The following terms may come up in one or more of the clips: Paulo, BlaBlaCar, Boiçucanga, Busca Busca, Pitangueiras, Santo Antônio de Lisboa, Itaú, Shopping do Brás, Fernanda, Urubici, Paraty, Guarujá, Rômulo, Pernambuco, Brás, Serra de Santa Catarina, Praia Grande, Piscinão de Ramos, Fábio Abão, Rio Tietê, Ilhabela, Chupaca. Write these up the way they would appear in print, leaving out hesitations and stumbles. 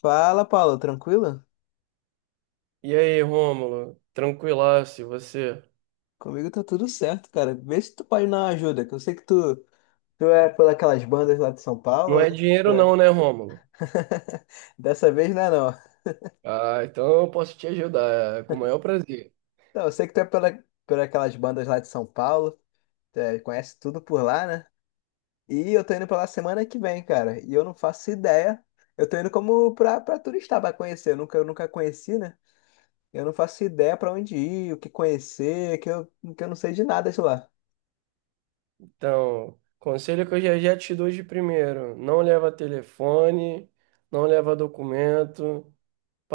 Fala, Paulo, tranquilo? E aí, Rômulo? Tranquilaço, e você? Comigo tá tudo certo, cara. Vê se tu pode dar uma ajuda, que eu sei que tu é por aquelas bandas lá de São Não Paulo, é né? Tu dinheiro é. não, né, Rômulo? Dessa vez não é não. Ah, então eu posso te ajudar, é com o maior prazer. Não, eu sei que tu é por aquelas bandas lá de São Paulo, tu é, conhece tudo por lá, né? E eu tô indo pra lá semana que vem, cara. E eu não faço ideia. Eu tô indo como pra turista, pra conhecer. Eu nunca conheci, né? Eu não faço ideia pra onde ir, o que conhecer, que eu não sei de nada de lá. Então, conselho que eu já já te dou de primeiro, não leva telefone, não leva documento,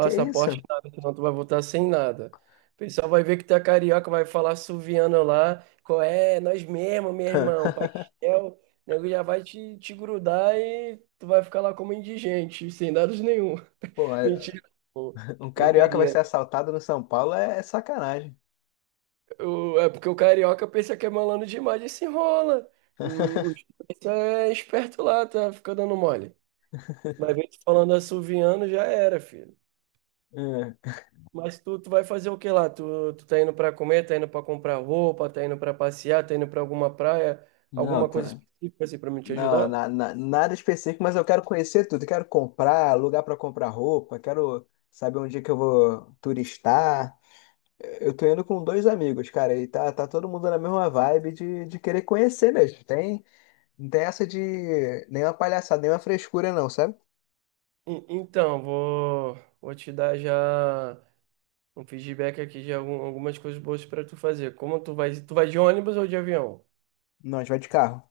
Que isso? nada, senão tu vai voltar sem nada. O pessoal vai ver que tu é carioca, vai falar suviano lá, qual é, nós mesmo, meu irmão, pastel, o nego já vai te grudar e tu vai ficar lá como indigente, sem dados nenhum. Pô, Mentira. um carioca vai Brincadeira. ser assaltado no São Paulo é sacanagem. O- é porque o carioca pensa que é malandro demais e se enrola. O Chupaca é esperto lá, tá? Fica dando mole. Mas vem tu falando assoviano, já era, filho. É. Mas tu vai fazer o que lá? Tu tá indo pra comer, tá indo pra comprar roupa, tá indo pra passear, tá indo pra alguma praia, Não, alguma coisa tá. específica assim pra me te Não, ajudar? Nada específico, mas eu quero conhecer tudo. Eu quero comprar, lugar para comprar roupa, quero saber onde é que eu vou turistar. Eu tô indo com dois amigos, cara, e tá todo mundo na mesma vibe de querer conhecer mesmo. Tem, não tem essa de nenhuma palhaçada, nenhuma frescura, não, sabe? Então, vou te dar já um feedback aqui de algumas coisas boas pra tu fazer. Como tu vai? Tu vai de ônibus ou de avião? Não, a gente vai de carro.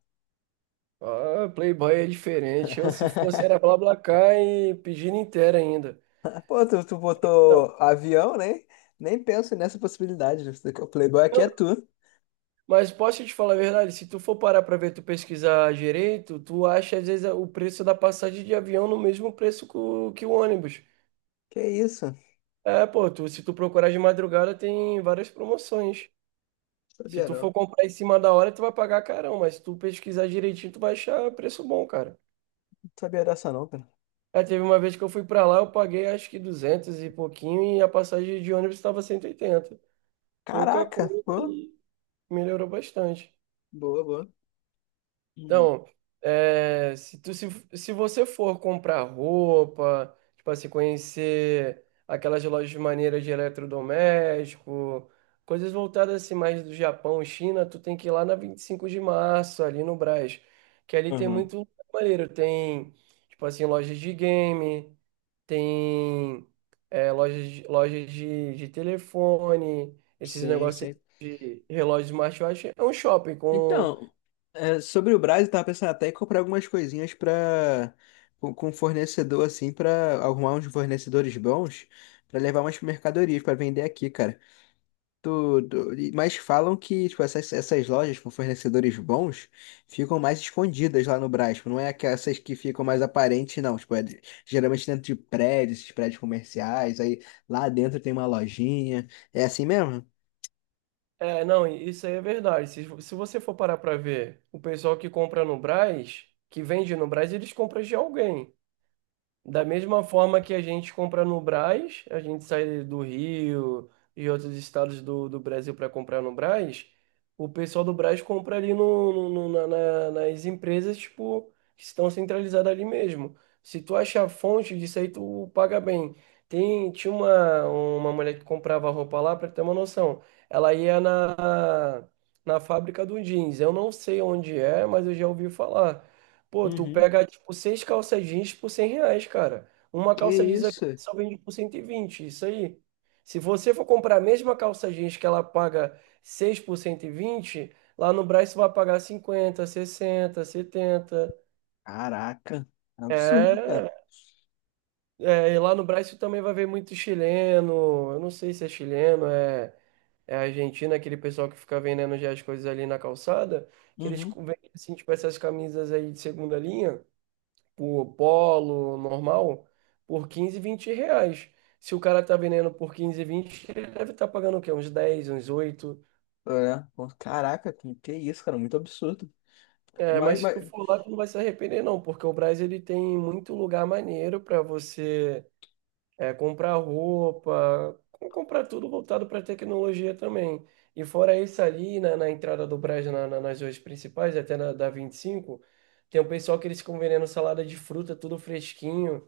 Ah, Playboy é diferente. Eu, se fosse, era BlaBlaCar e pedindo inteira ainda. Pô, tu Não, botou avião, né? Nem penso nessa possibilidade. O Playboy aqui não, é tu. mas posso te falar a verdade? Se tu for parar pra ver, tu pesquisar direito, tu acha às vezes o preço da passagem de avião no mesmo preço que o ônibus. Que isso? Não É, pô, tu, se tu procurar de madrugada, tem várias promoções. Se sabia tu não. for comprar em cima da hora, tu vai pagar carão, mas se tu pesquisar direitinho, tu vai achar preço bom, cara. Não sabia dessa não, cara. É, teve uma vez que eu fui pra lá, eu paguei acho que 200 e pouquinho e a passagem de ônibus estava 180. Pouca Caraca, coisa pô. e melhorou bastante. Boa, boa. Hum. Então, é, se, tu, se você for comprar roupa, tipo assim, conhecer aquelas lojas maneiras de eletrodoméstico, coisas voltadas assim mais do Japão, China, tu tem que ir lá na 25 de Março, ali no Brás, que ali tem Uhum. muito lugar maneiro, tem, tipo assim, lojas de game, tem lojas de telefone, esses Sim, negócios sim. aqui de relógio smartwatch, é um shopping com. Então, é, sobre o Brás, eu tava pensando até em comprar algumas coisinhas pra com fornecedor assim, pra arrumar uns fornecedores bons, pra levar umas mercadorias pra vender aqui, cara. Tudo. Mas falam que tipo, essas lojas com fornecedores bons ficam mais escondidas lá no Brás. Tipo, não é que essas que ficam mais aparentes, não. Tipo, geralmente dentro de prédios, esses prédios comerciais. Aí lá dentro tem uma lojinha. É assim mesmo? É, não, isso aí é verdade. Se você for parar para ver, o pessoal que compra no Brás, que vende no Brás, eles compram de alguém. Da mesma forma que a gente compra no Brás, a gente sai do Rio e outros estados do Brasil para comprar no Brás, o pessoal do Brás compra ali nas empresas tipo, que estão centralizadas ali mesmo. Se tu achar fonte disso aí, tu paga bem. Tem, tinha uma mulher que comprava roupa lá, para ter uma noção. Ela ia na fábrica do jeans. Eu não sei onde é, mas eu já ouvi falar. Pô, tu Uhum. pega, tipo, seis calças jeans por R$ 100, cara. Uma Que calça jeans aqui isso? só vende por 120 isso aí. Se você for comprar a mesma calça jeans que ela paga 6 por 120 lá no Brás, você vai pagar cinquenta, sessenta, setenta. Caraca. É um absurdo, cara. É, é, e lá no Brasil também vai ver muito chileno. Eu não sei se é chileno, é argentino, aquele pessoal que fica vendendo já as coisas ali na calçada, que eles Uhum. vendem, assim, tipo, essas camisas aí de segunda linha, por polo normal, por 15, 20 reais. Se o cara tá vendendo por 15, vinte, ele deve estar pagando o quê? Uns dez, uns oito. É. Pô, caraca, que isso, cara. Muito absurdo. É, Mas, mas se tu mas... for lá, tu não vai se arrepender, não, porque o Brás ele tem muito lugar maneiro para você comprar roupa, comprar tudo voltado para tecnologia também. E fora isso, ali na entrada do Brás, nas ruas principais, até na da 25, tem um pessoal que eles ficam vendendo salada de fruta, tudo fresquinho,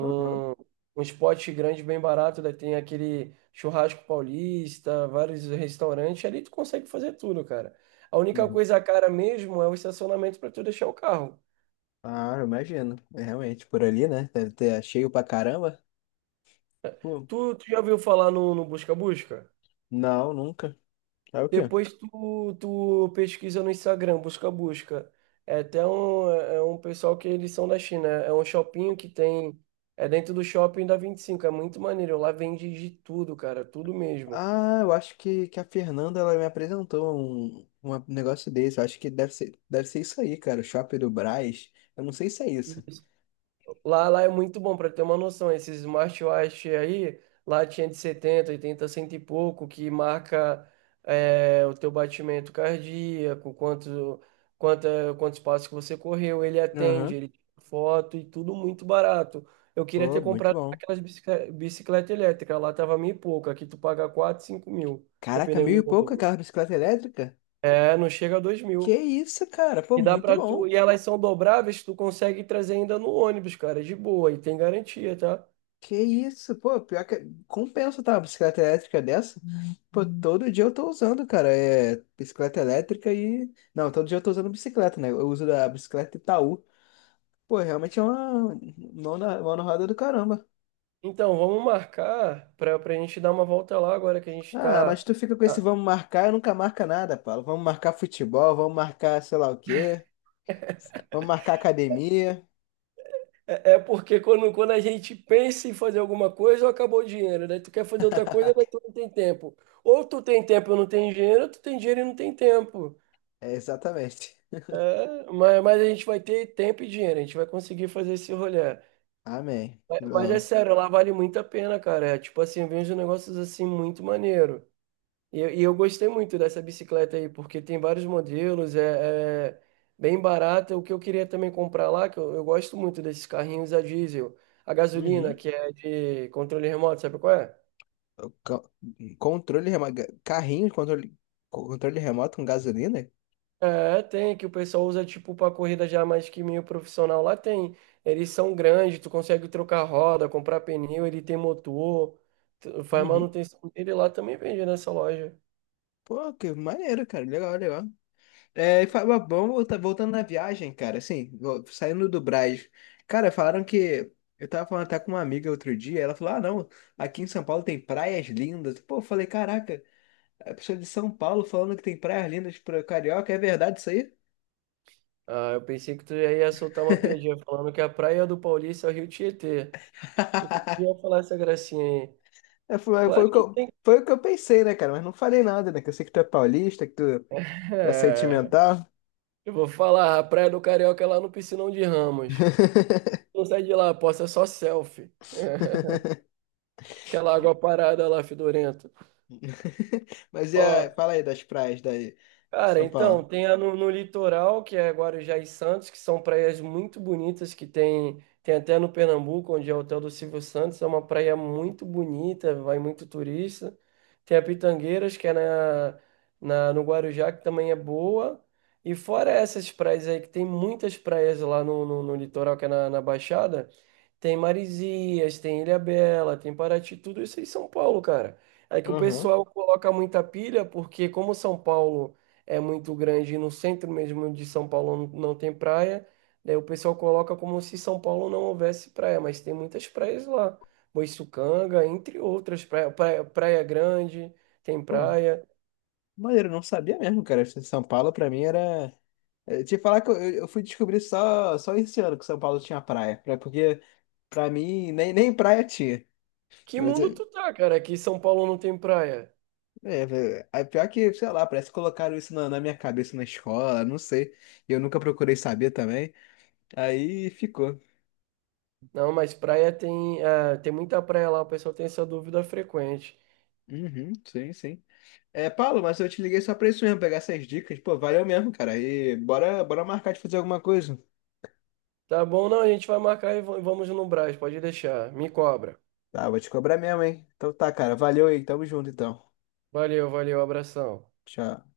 Uhum. uns potes grandes bem barato, daí tem aquele churrasco paulista, vários restaurantes, ali tu consegue fazer tudo, cara. A única Uhum. coisa cara mesmo é o estacionamento para tu deixar o carro. Ah, eu imagino. É, realmente, por ali, né? Deve ter é cheio pra caramba. Pô. Tu já ouviu falar no Busca Busca? Não, nunca. É o quê? Depois tu, pesquisa no Instagram, busca, busca. É um pessoal que eles são da China. É um shopping que tem. É dentro do shopping da 25. É muito maneiro. Lá vende de tudo, cara. Tudo mesmo. Ah, eu acho que a Fernanda ela me apresentou um negócio desse. Eu acho que deve ser isso aí, cara. O Shopping do Brás. Eu não sei se é isso. Isso. Lá é muito bom para ter uma noção. Esses smartwatch aí, lá tinha de setenta, oitenta, cento e pouco, que marca é, o teu batimento cardíaco, quanto, quanta, quantos passos que você correu, ele Aham. atende, ele tira foto e tudo muito barato. Eu queria ter Pô, muito comprado bom. aquelas bicicleta elétrica, lá tava mil e pouco, aqui tu paga quatro, 5 mil, Caraca, mil dependendo e do pouco modelo. aquela bicicleta elétrica? É, não chega a 2 Que mil. isso, cara? Pô, E dá muito pra tu, bom. e elas são dobráveis, tu consegue trazer ainda no ônibus, cara, de boa, e tem garantia, tá? Que isso? Pô, pior que compensa, tá? Uma bicicleta elétrica dessa? Pô, todo dia eu tô usando, cara. É bicicleta elétrica e. Não, todo dia eu tô usando bicicleta, né? Eu uso a bicicleta Itaú. Pô, realmente é uma mão na roda do caramba. Então, vamos marcar para a gente dar uma volta lá agora que a gente Ah, mas está. tu fica com esse vamos marcar e nunca marca nada, Paulo. Vamos marcar futebol, vamos marcar sei lá o quê, vamos marcar academia. É, é porque quando a gente pensa em fazer alguma coisa, acabou o dinheiro. Daí tu quer fazer outra coisa, mas tu não tem tempo. Ou tu tem tempo e não tem dinheiro, ou tu tem dinheiro e não tem tempo. É, exatamente. É, mas a gente vai ter tempo e dinheiro, a gente vai conseguir fazer esse rolê. Amém. Mas é Não. sério, lá vale muito a pena, cara. É, tipo assim, vem uns negócios assim muito maneiro. E, e eu gostei muito dessa bicicleta aí, porque tem vários modelos, é bem barata. O que eu queria também comprar lá, que eu gosto muito desses carrinhos a diesel, a gasolina, Uhum. que é de controle remoto, sabe qual é? O co- Controle remoto. Carrinho, controle remoto com gasolina? É, tem, que o pessoal usa tipo para corrida já mais que meio profissional. Lá tem. Eles são grandes, tu consegue trocar roda, comprar pneu, ele tem motor, tu- faz Uhum. manutenção dele, lá também vende nessa loja. Pô, que maneiro, cara. Legal, legal. É, e Fábio Abão voltando na viagem, cara, assim, saindo do Brás. Cara, falaram que. Eu tava falando até com uma amiga outro dia, ela falou: ah, não, aqui em São Paulo tem praias lindas. Pô, eu falei: caraca, a pessoa é de São Paulo falando que tem praias lindas pra carioca, é verdade isso aí? Ah, eu pensei que tu já ia soltar uma piadinha falando que a praia do Paulista é o Rio Tietê. Pensei que tu ia falar essa gracinha aí. É, Claro foi o que que eu, tem. foi o que eu pensei, né, cara? Mas não falei nada, né? Que eu sei que tu é paulista, que tu é É, sentimental. eu vou falar, a praia do carioca é lá no Piscinão de Ramos. Não sai de lá, posta só selfie. Aquela água parada lá, fedorenta. Mas e Ó, a, fala aí das praias daí, cara, São então, Paulo. tem a no litoral, que é Guarujá e Santos, que são praias muito bonitas, que tem, tem até no Pernambuco, onde é o hotel do Silvio Santos, é uma praia muito bonita, vai muito turista. Tem a Pitangueiras, que é no Guarujá, que também é boa. E fora essas praias aí, que tem muitas praias lá no litoral, que é na Baixada, tem Marizias, tem Ilhabela, tem Paraty, tudo isso em São Paulo, cara. É que o Aham. pessoal coloca muita pilha porque como São Paulo é muito grande e no centro mesmo de São Paulo não tem praia, daí o pessoal coloca como se São Paulo não houvesse praia, mas tem muitas praias lá. Boiçucanga, entre outras, Praia Grande, tem praia. Maneiro, eu não sabia mesmo, cara. São Paulo pra mim era. Eh, te falar que eu fui descobrir só esse ano que São Paulo tinha praia. Porque pra mim nem praia tinha. Que Mas, mundo eh, tu tá, cara? Que São Paulo não tem praia. é, é pior que, sei lá, parece que colocaram isso na, na minha cabeça na escola, não sei. Eu nunca procurei saber também. Aí ficou. Não, mas praia tem, ah, tem muita praia lá, o pessoal tem essa dúvida frequente. Uhum, sim, sim. É, Paulo, mas eu te liguei só pra isso mesmo, pegar essas dicas. Pô, valeu mesmo, cara. E bora, bora marcar de fazer alguma coisa. Tá bom, não, a gente vai marcar e vamos no Brás, pode deixar. Me cobra. Tá, vou te cobrar mesmo, hein? Então tá, cara. Valeu aí. Tamo junto, então. Valeu, valeu, abração. Tchau.